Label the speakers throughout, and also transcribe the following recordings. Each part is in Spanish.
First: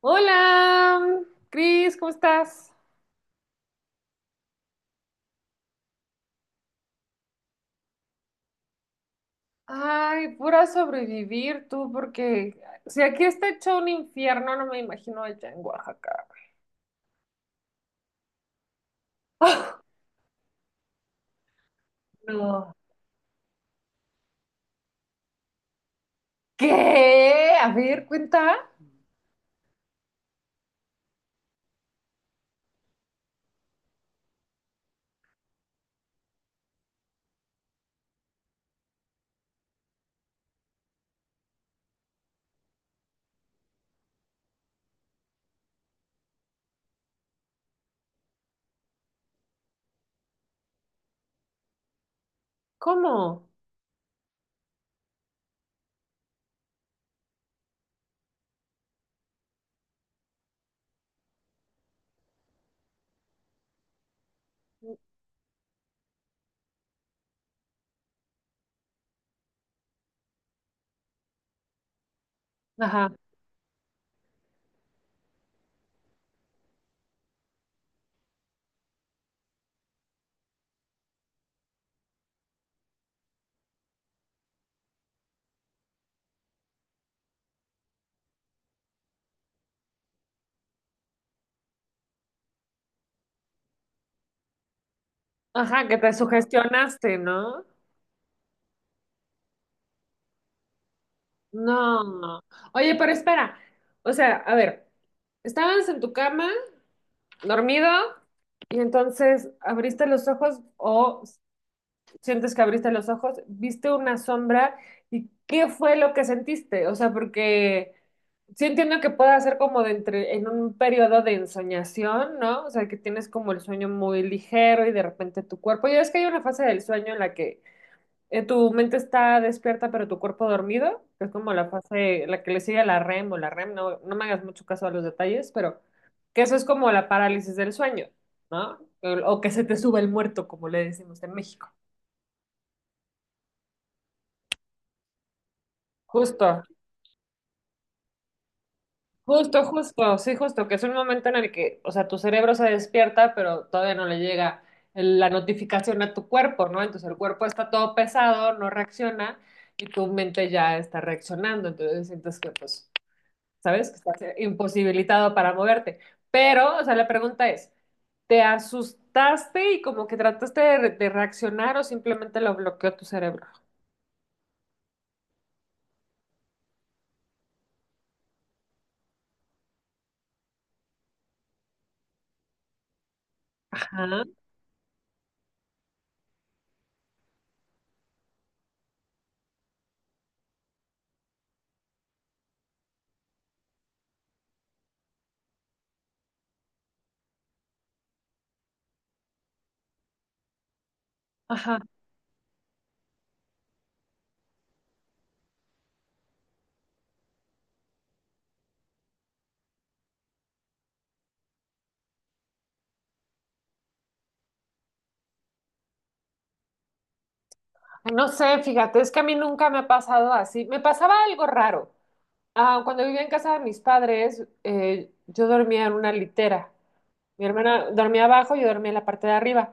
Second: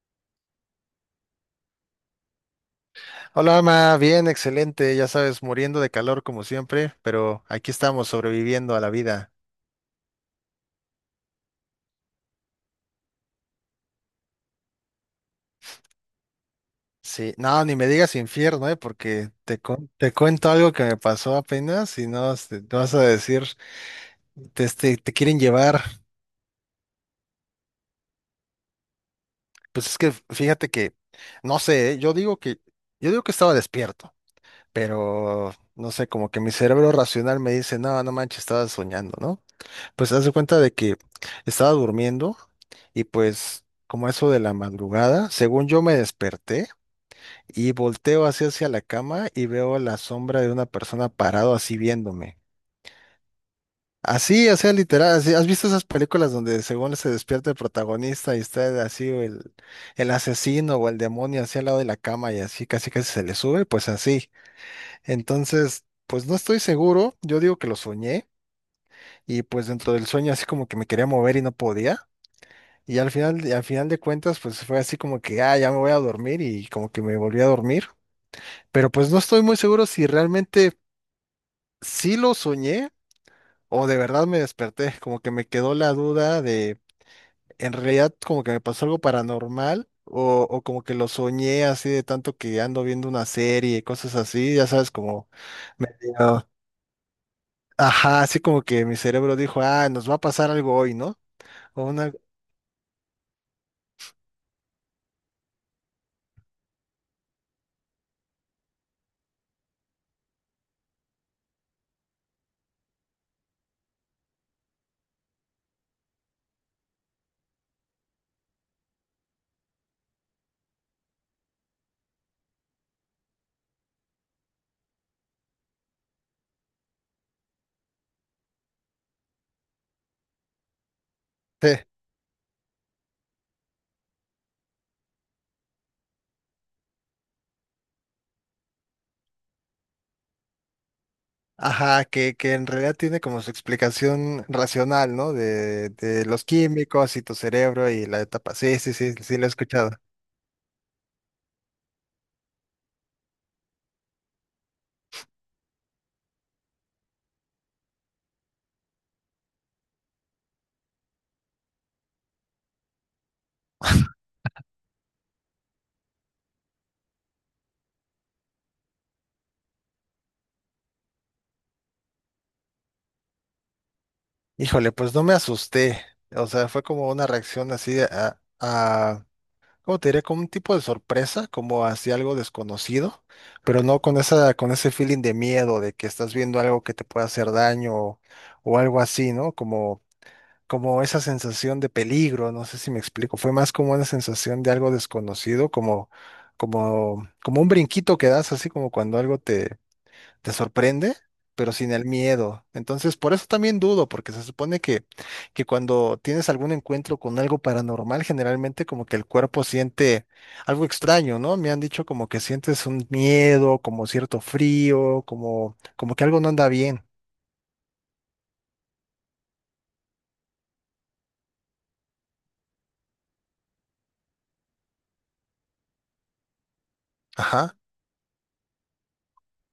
Speaker 1: Hola, Cris, ¿cómo estás?
Speaker 2: Hola, Ama, bien, excelente, ya sabes, muriendo de calor como siempre, pero aquí estamos sobreviviendo a la vida.
Speaker 1: Ay, pura sobrevivir tú, porque si aquí está hecho un infierno, no me imagino allá en Oaxaca.
Speaker 2: Sí, no, ni me digas infierno, porque te,
Speaker 1: Ah,
Speaker 2: te cuento algo que me pasó apenas y no
Speaker 1: no.
Speaker 2: vas a decir, te quieren llevar.
Speaker 1: ¿Qué? A ver, cuenta.
Speaker 2: Pues es que fíjate que, no sé, yo digo que estaba despierto, pero no sé, como que mi cerebro racional me dice, no, no manches, estaba soñando, ¿no? Pues haz de cuenta de que estaba durmiendo y pues como eso de la madrugada, según yo me desperté y volteo así hacia la cama y veo la sombra de una persona parado así viéndome.
Speaker 1: ¿Cómo?
Speaker 2: Así, o sea, literal, así, ¿has visto esas películas donde según se despierta el protagonista y está así o el asesino o el demonio así al lado de la cama y así casi casi se le sube? Pues así. Entonces, pues no estoy seguro, yo digo que lo soñé y pues dentro del sueño así como que me quería mover y no podía.
Speaker 1: Ajá,
Speaker 2: Y al final de cuentas, pues fue así como que, ah, ya me voy a dormir y como que me volví a dormir. Pero pues no estoy muy seguro si realmente sí lo soñé o de verdad me desperté. Como que me quedó la duda de, en realidad como que me pasó algo paranormal o como que lo soñé así de tanto que ando viendo una serie y cosas así, ya sabes, como
Speaker 1: ajá, que te
Speaker 2: medio,
Speaker 1: sugestionaste, ¿no?
Speaker 2: ajá, así como que mi cerebro dijo, ah, nos va a pasar algo hoy, ¿no? O una...
Speaker 1: No. Oye, pero espera. O sea, a ver, estabas en tu cama, dormido, y entonces abriste los ojos o sientes que abriste los ojos, viste una sombra y ¿qué fue lo que sentiste? O sea, porque sí entiendo que pueda ser como de entre, en un periodo de ensoñación, ¿no? O sea, que tienes como el sueño muy ligero y de repente tu cuerpo, ya es que hay una fase del sueño en la que tu mente está despierta pero tu cuerpo dormido, que es como la
Speaker 2: sí.
Speaker 1: fase, la que le sigue a la REM o la REM, no, no me hagas mucho caso a los detalles, pero que eso es como la parálisis del sueño, ¿no? O que se te sube el muerto, como le decimos en México.
Speaker 2: Ajá, que en realidad tiene como su explicación racional, ¿no? De los
Speaker 1: Justo.
Speaker 2: químicos y tu cerebro y la etapa. Sí, sí, sí, sí, lo he
Speaker 1: Justo,
Speaker 2: escuchado.
Speaker 1: justo, sí, justo, que es un momento en el que, o sea, tu cerebro se despierta, pero todavía no le llega la notificación a tu cuerpo, ¿no? Entonces el cuerpo está todo pesado, no reacciona y tu mente ya está reaccionando, entonces sientes que, pues, ¿sabes? Que estás imposibilitado para moverte. Pero, o sea, la pregunta es, ¿te asustaste y como que trataste de, de reaccionar o simplemente lo bloqueó tu cerebro?
Speaker 2: Híjole, pues no me asusté. O sea, fue como una reacción así de a, ¿cómo te diré? Como un tipo de sorpresa, como hacia algo desconocido, pero no con
Speaker 1: Ajá,
Speaker 2: esa, con ese feeling de miedo, de que estás viendo algo que te puede hacer daño o algo así, ¿no? Como esa sensación de peligro, no sé si me explico, fue más como una sensación de algo desconocido, como un brinquito que das, así como cuando algo te, te sorprende, pero
Speaker 1: ajá.
Speaker 2: sin el miedo. Entonces, por eso también dudo, porque se supone que cuando tienes algún encuentro con algo paranormal, generalmente como que el cuerpo siente algo extraño, ¿no? Me han dicho como que sientes un miedo, como cierto frío, como, como que algo no anda bien.
Speaker 1: No sé, fíjate, es que a mí nunca me ha pasado así. Me pasaba algo raro. Ah, cuando vivía en casa de mis padres, yo dormía en una litera. Mi
Speaker 2: Ajá,
Speaker 1: hermana dormía abajo, yo dormía en la parte de arriba.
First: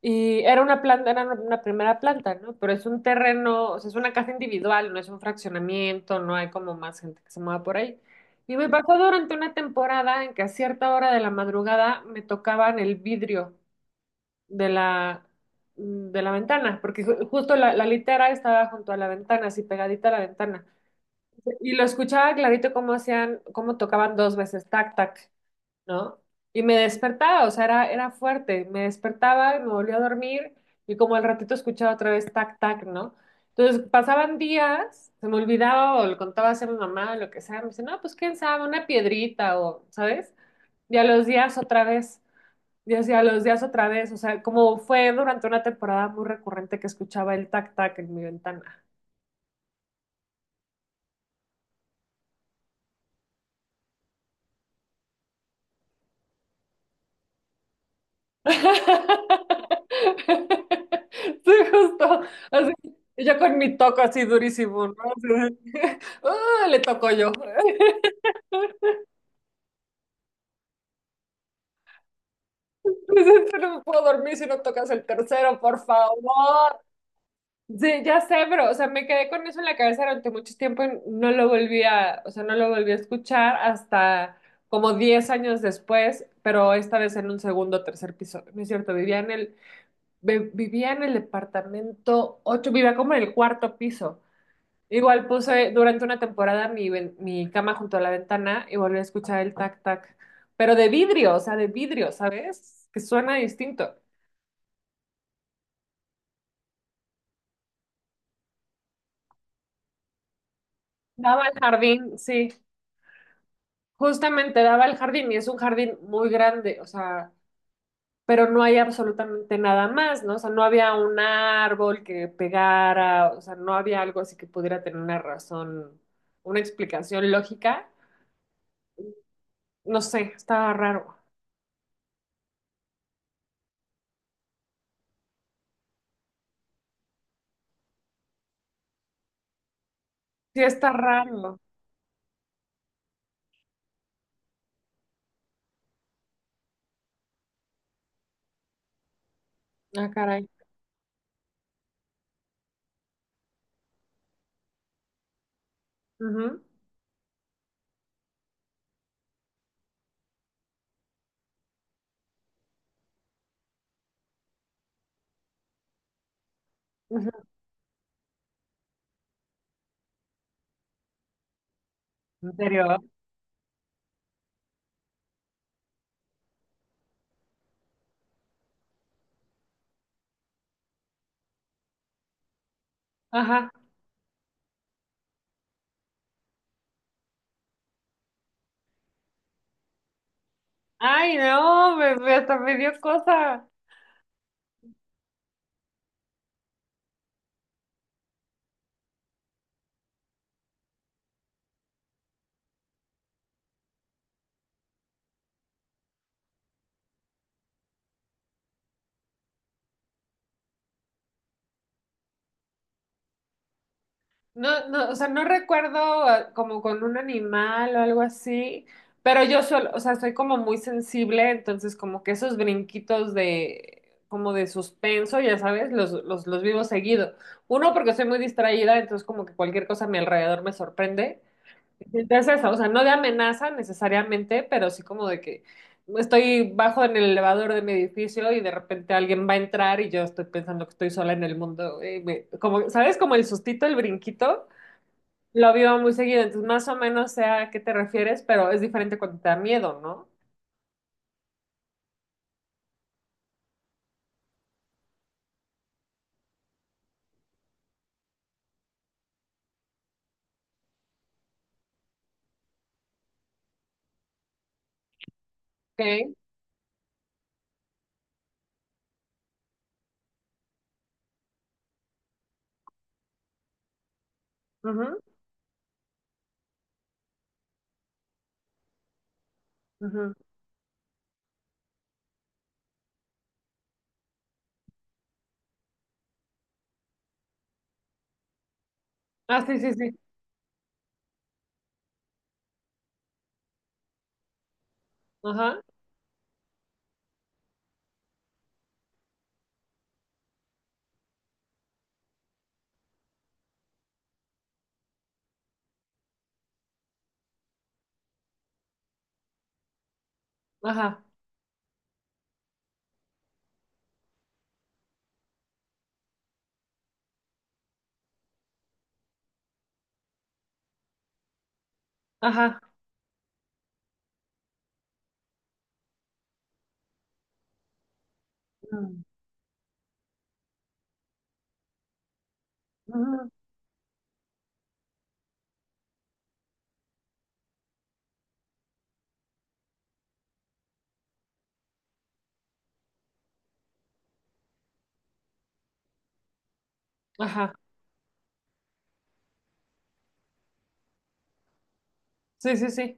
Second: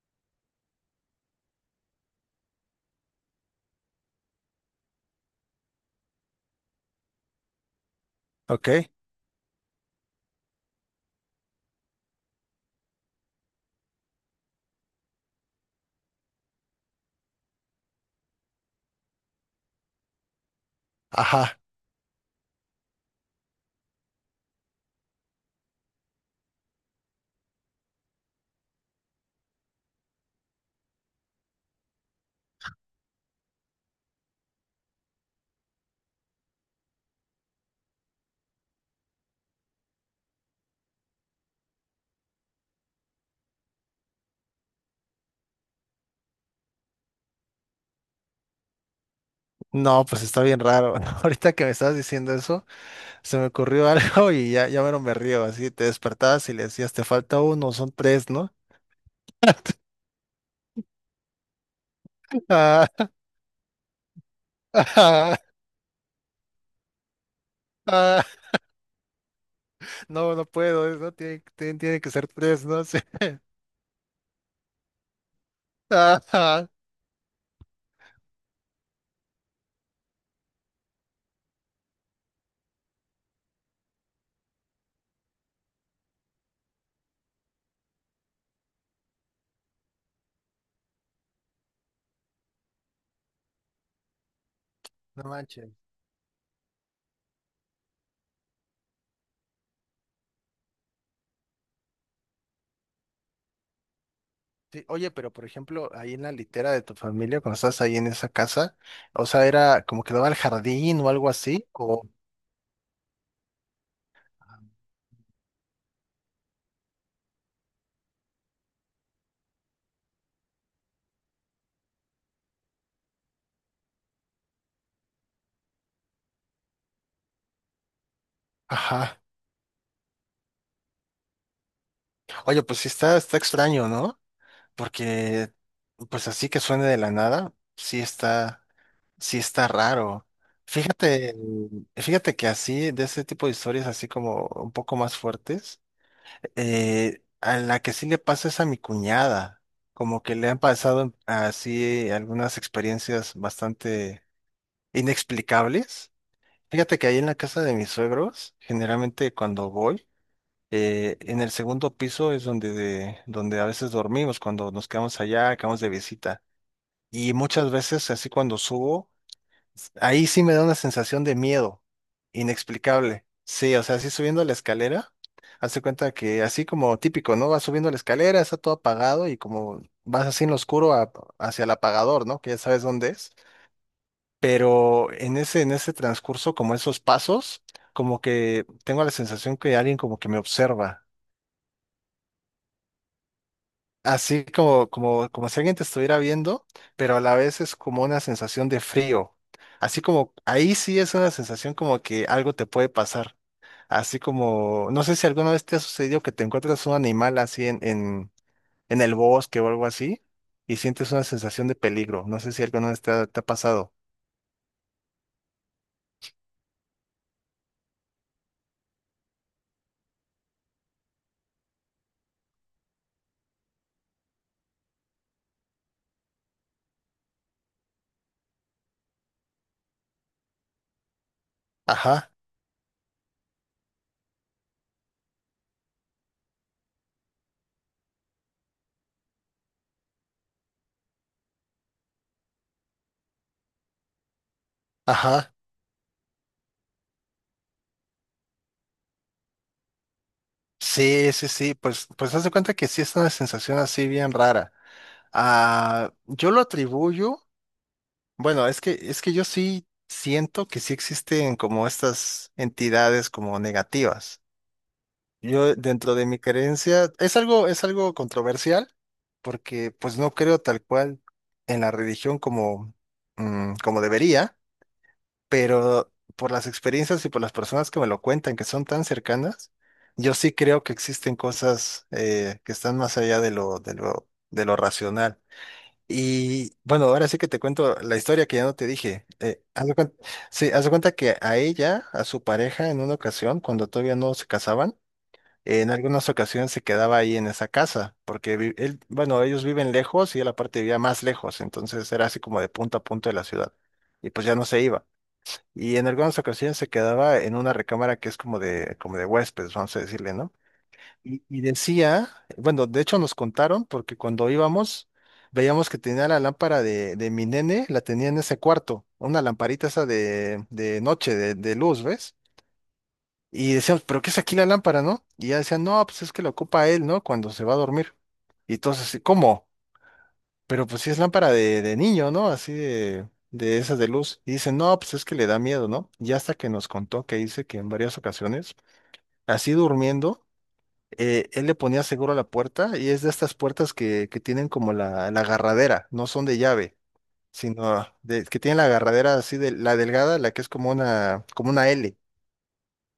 Speaker 1: Y era una planta, era una primera planta, ¿no? Pero es un terreno, o sea, es una casa individual, no es un fraccionamiento, no hay como más gente que se mueva por ahí. Y me
Speaker 2: ok,
Speaker 1: pasó durante una temporada en que a cierta hora de la madrugada me tocaban el vidrio de la, de la ventana, porque justo la, la litera estaba junto a la ventana, así pegadita a la ventana.
Speaker 2: ajá.
Speaker 1: Y lo escuchaba clarito cómo hacían, cómo tocaban dos veces, tac, tac, ¿no? Y me despertaba, o sea, era, era fuerte. Me despertaba, me volvía a dormir y como al ratito escuchaba otra vez tac, tac, ¿no? Entonces pasaban días, se me olvidaba o le contaba así a mi mamá o lo que sea. Me dice, no, pues quién sabe, una piedrita o, ¿sabes? Y a los días otra vez, y así a los días otra vez, o sea, como fue durante una temporada muy recurrente que escuchaba el tac, tac en mi ventana.
Speaker 2: No, pues está bien raro. Ahorita que me estabas diciendo eso, se me ocurrió algo y ya, ya mero me río. Así te despertabas y le decías, te falta uno, son tres, ¿no?
Speaker 1: Sí, justo. Así, yo con mi toco así
Speaker 2: Ah,
Speaker 1: durísimo, ¿no? Así
Speaker 2: ah,
Speaker 1: de, ¡ah! Le toco yo.
Speaker 2: ah, no, no puedo, no tiene, tiene que ser tres, ¿no? sé.
Speaker 1: Dices, "Yo no me puedo dormir si no tocas el tercero, por
Speaker 2: Ah, ah,
Speaker 1: favor." Sí, ya sé, pero, o sea, me quedé con eso en la cabeza durante mucho tiempo y no lo volví a, o sea, no lo volví a escuchar hasta como 10 años después, pero esta vez en un segundo o tercer piso. No es cierto, vivía en el, vivía en el departamento 8, vivía como en el cuarto piso.
Speaker 2: no
Speaker 1: Igual
Speaker 2: manches.
Speaker 1: puse durante una temporada mi, mi cama junto a la ventana y volví a escuchar el tac tac, pero de vidrio, o sea, de vidrio, ¿sabes? Que suena distinto.
Speaker 2: Sí, oye, pero por ejemplo, ahí en la litera de tu familia, cuando estás ahí en esa casa, o sea, era como que daba al jardín o algo
Speaker 1: Daba al
Speaker 2: así, o...
Speaker 1: jardín, sí, justamente daba al jardín y es un jardín muy grande, o sea, pero no hay absolutamente nada más, ¿no? O sea, no había un árbol que pegara, o sea, no había algo así que pudiera tener una razón, una explicación lógica.
Speaker 2: Ajá.
Speaker 1: No sé, estaba raro.
Speaker 2: Oye, pues sí está, está extraño, ¿no? Porque, pues así que suene de la nada, sí está raro.
Speaker 1: Sí, está
Speaker 2: Fíjate,
Speaker 1: raro.
Speaker 2: fíjate que así, de ese tipo de historias así como un poco más fuertes, a la que sí le pasa es a mi cuñada.
Speaker 1: Ah,
Speaker 2: Como que le
Speaker 1: caray.
Speaker 2: han pasado así algunas experiencias bastante inexplicables.
Speaker 1: Ujú,
Speaker 2: Fíjate que ahí en la casa de mis suegros, generalmente cuando voy, en el segundo piso es donde, donde a veces dormimos, cuando nos quedamos allá, acabamos de visita.
Speaker 1: ujú.
Speaker 2: Y muchas veces, así cuando subo, ahí sí me da una sensación de miedo,
Speaker 1: ¿En serio?
Speaker 2: inexplicable. Sí, o sea, así subiendo la escalera, hace cuenta que así como típico, ¿no? Vas subiendo la escalera, está todo apagado y como vas así en lo oscuro hacia el apagador, ¿no? Que ya sabes dónde es.
Speaker 1: Ajá.
Speaker 2: Pero en ese transcurso, como esos pasos, como que tengo la sensación que alguien como que me observa
Speaker 1: Ay, no, me, hasta me dio cosa.
Speaker 2: así como si alguien te estuviera viendo, pero a la vez es como una sensación de frío. Así como, ahí sí es una sensación como que algo te puede pasar. Así como, no sé si alguna vez te ha sucedido que te encuentras un animal así en el bosque o algo así y sientes una sensación de peligro. No sé si alguna vez te ha pasado.
Speaker 1: No, no, o sea, no recuerdo ah, como con un animal o algo así, pero yo solo, o sea, soy como muy sensible, entonces como que esos brinquitos de, como de suspenso, ya sabes, los vivo seguido. Uno, porque soy muy distraída, entonces como que cualquier cosa a mi alrededor me sorprende.
Speaker 2: Ajá,
Speaker 1: Es eso, o sea, no de amenaza necesariamente, pero sí como de que estoy bajo en el elevador de mi edificio y de repente alguien va a entrar y yo estoy pensando que estoy sola en el mundo. Como, ¿sabes? Como el sustito, el brinquito,
Speaker 2: ajá.
Speaker 1: lo vivo muy seguido. Entonces, más o menos sé a qué te refieres, pero es diferente cuando te da miedo, ¿no?
Speaker 2: Sí, sí, sí. Pues, pues haz de cuenta que sí es una sensación así bien rara. Ah, yo lo atribuyo. Bueno, es que yo sí siento que sí existen como estas entidades como negativas. Yo dentro de
Speaker 1: Ok.
Speaker 2: mi creencia es algo controversial porque pues no creo tal cual en la religión como, mm, como debería,
Speaker 1: Ujú,
Speaker 2: pero por las experiencias y por las personas que me lo cuentan, que son tan cercanas,
Speaker 1: ujú.
Speaker 2: yo sí creo que existen cosas que están más allá de lo, de lo racional. Y bueno, ahora sí que te cuento la historia que ya no te dije.
Speaker 1: Ah, sí, sí, sí.
Speaker 2: Sí, haz de cuenta que a ella, a su pareja, en una ocasión, cuando todavía no se casaban,
Speaker 1: Ajá,
Speaker 2: en algunas ocasiones se quedaba ahí en esa casa, porque él, bueno, ellos viven lejos y él aparte vivía más lejos, entonces era así como de punto a punto de la ciudad. Y pues ya no se iba. Y en algunas ocasiones se quedaba en una recámara que es como de huéspedes, vamos a decirle, ¿no?
Speaker 1: ajá,
Speaker 2: Y decía, bueno, de hecho nos contaron, porque cuando íbamos, veíamos que tenía la lámpara de mi nene, la tenía en ese cuarto, una lamparita esa de noche, de luz, ¿ves?
Speaker 1: ajá.
Speaker 2: Y decíamos, ¿pero qué es aquí la lámpara, no? Y ya decían, no, pues es que la ocupa él, ¿no? Cuando se va a dormir. Y entonces, así,
Speaker 1: Mm,
Speaker 2: ¿cómo? Pero pues sí es lámpara de niño, ¿no? Así
Speaker 1: ujú.
Speaker 2: de esas de luz. Y dicen, no, pues es que le da miedo, ¿no? Y hasta que nos contó que dice que en varias ocasiones, así durmiendo, él le ponía seguro a la puerta y es de estas puertas que tienen como la agarradera, no son de llave,
Speaker 1: Ajá.
Speaker 2: sino de, que tienen la agarradera así de la delgada, la que es como una L.
Speaker 1: Sí, sí, sí.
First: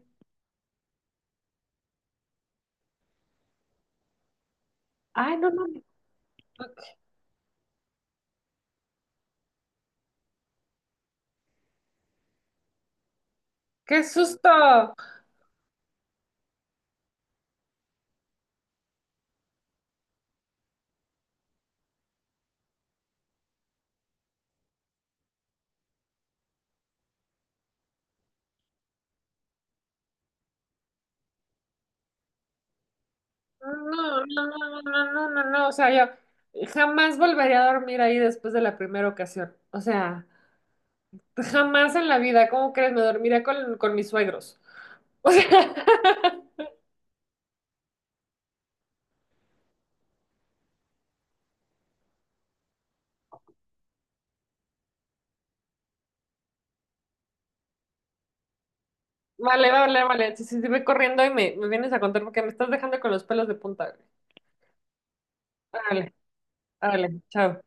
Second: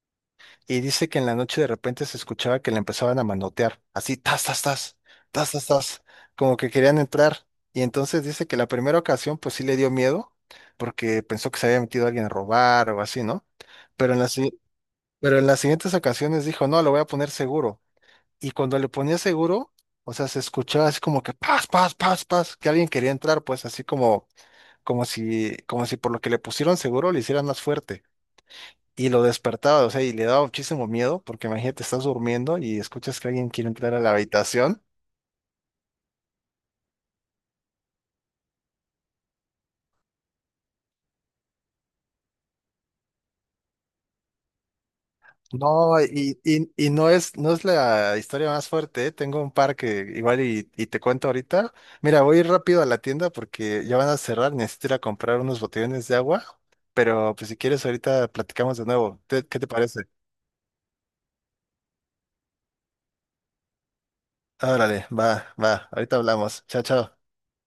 Speaker 2: Y dice que en la noche de repente se escuchaba que le empezaban a manotear, así, tas, tas, tas,
Speaker 1: Ay, no
Speaker 2: tas, tas,
Speaker 1: mames.
Speaker 2: tas, como que querían entrar. Y entonces dice que la primera ocasión pues sí le dio miedo porque pensó que se había metido alguien a robar o así, ¿no?
Speaker 1: ¡Qué
Speaker 2: Pero en las, si-
Speaker 1: susto!
Speaker 2: pero en las siguientes ocasiones dijo, no, lo voy a poner seguro y cuando le ponía seguro, o sea, se escuchaba así como que paz, paz, paz, paz, que alguien quería entrar, pues así como, como si por lo que le pusieron seguro le hicieran más fuerte. Y lo despertaba, o sea, y le daba muchísimo miedo, porque imagínate, estás durmiendo y escuchas que alguien quiere entrar a la
Speaker 1: No, no, no, no,
Speaker 2: habitación.
Speaker 1: no, no, no, no, o sea, yo jamás volvería a dormir ahí después de la primera ocasión. O sea, jamás en la vida, ¿cómo crees? Me dormiría con mis suegros. O sea,
Speaker 2: No, y no es, no es la historia más fuerte, ¿eh? Tengo un par que igual y te cuento ahorita. Mira, voy a ir rápido a la tienda porque ya van a cerrar, necesito ir a comprar unos botellones de agua, pero pues si quieres ahorita platicamos de nuevo. ¿Qué te
Speaker 1: vale, vale,
Speaker 2: parece?
Speaker 1: vale. Si, si, si voy corriendo y me vienes a contar porque me estás dejando con los pelos de punta, güey.
Speaker 2: Órale, va, va,
Speaker 1: Órale,
Speaker 2: ahorita hablamos. Chao, chao.
Speaker 1: órale, chao.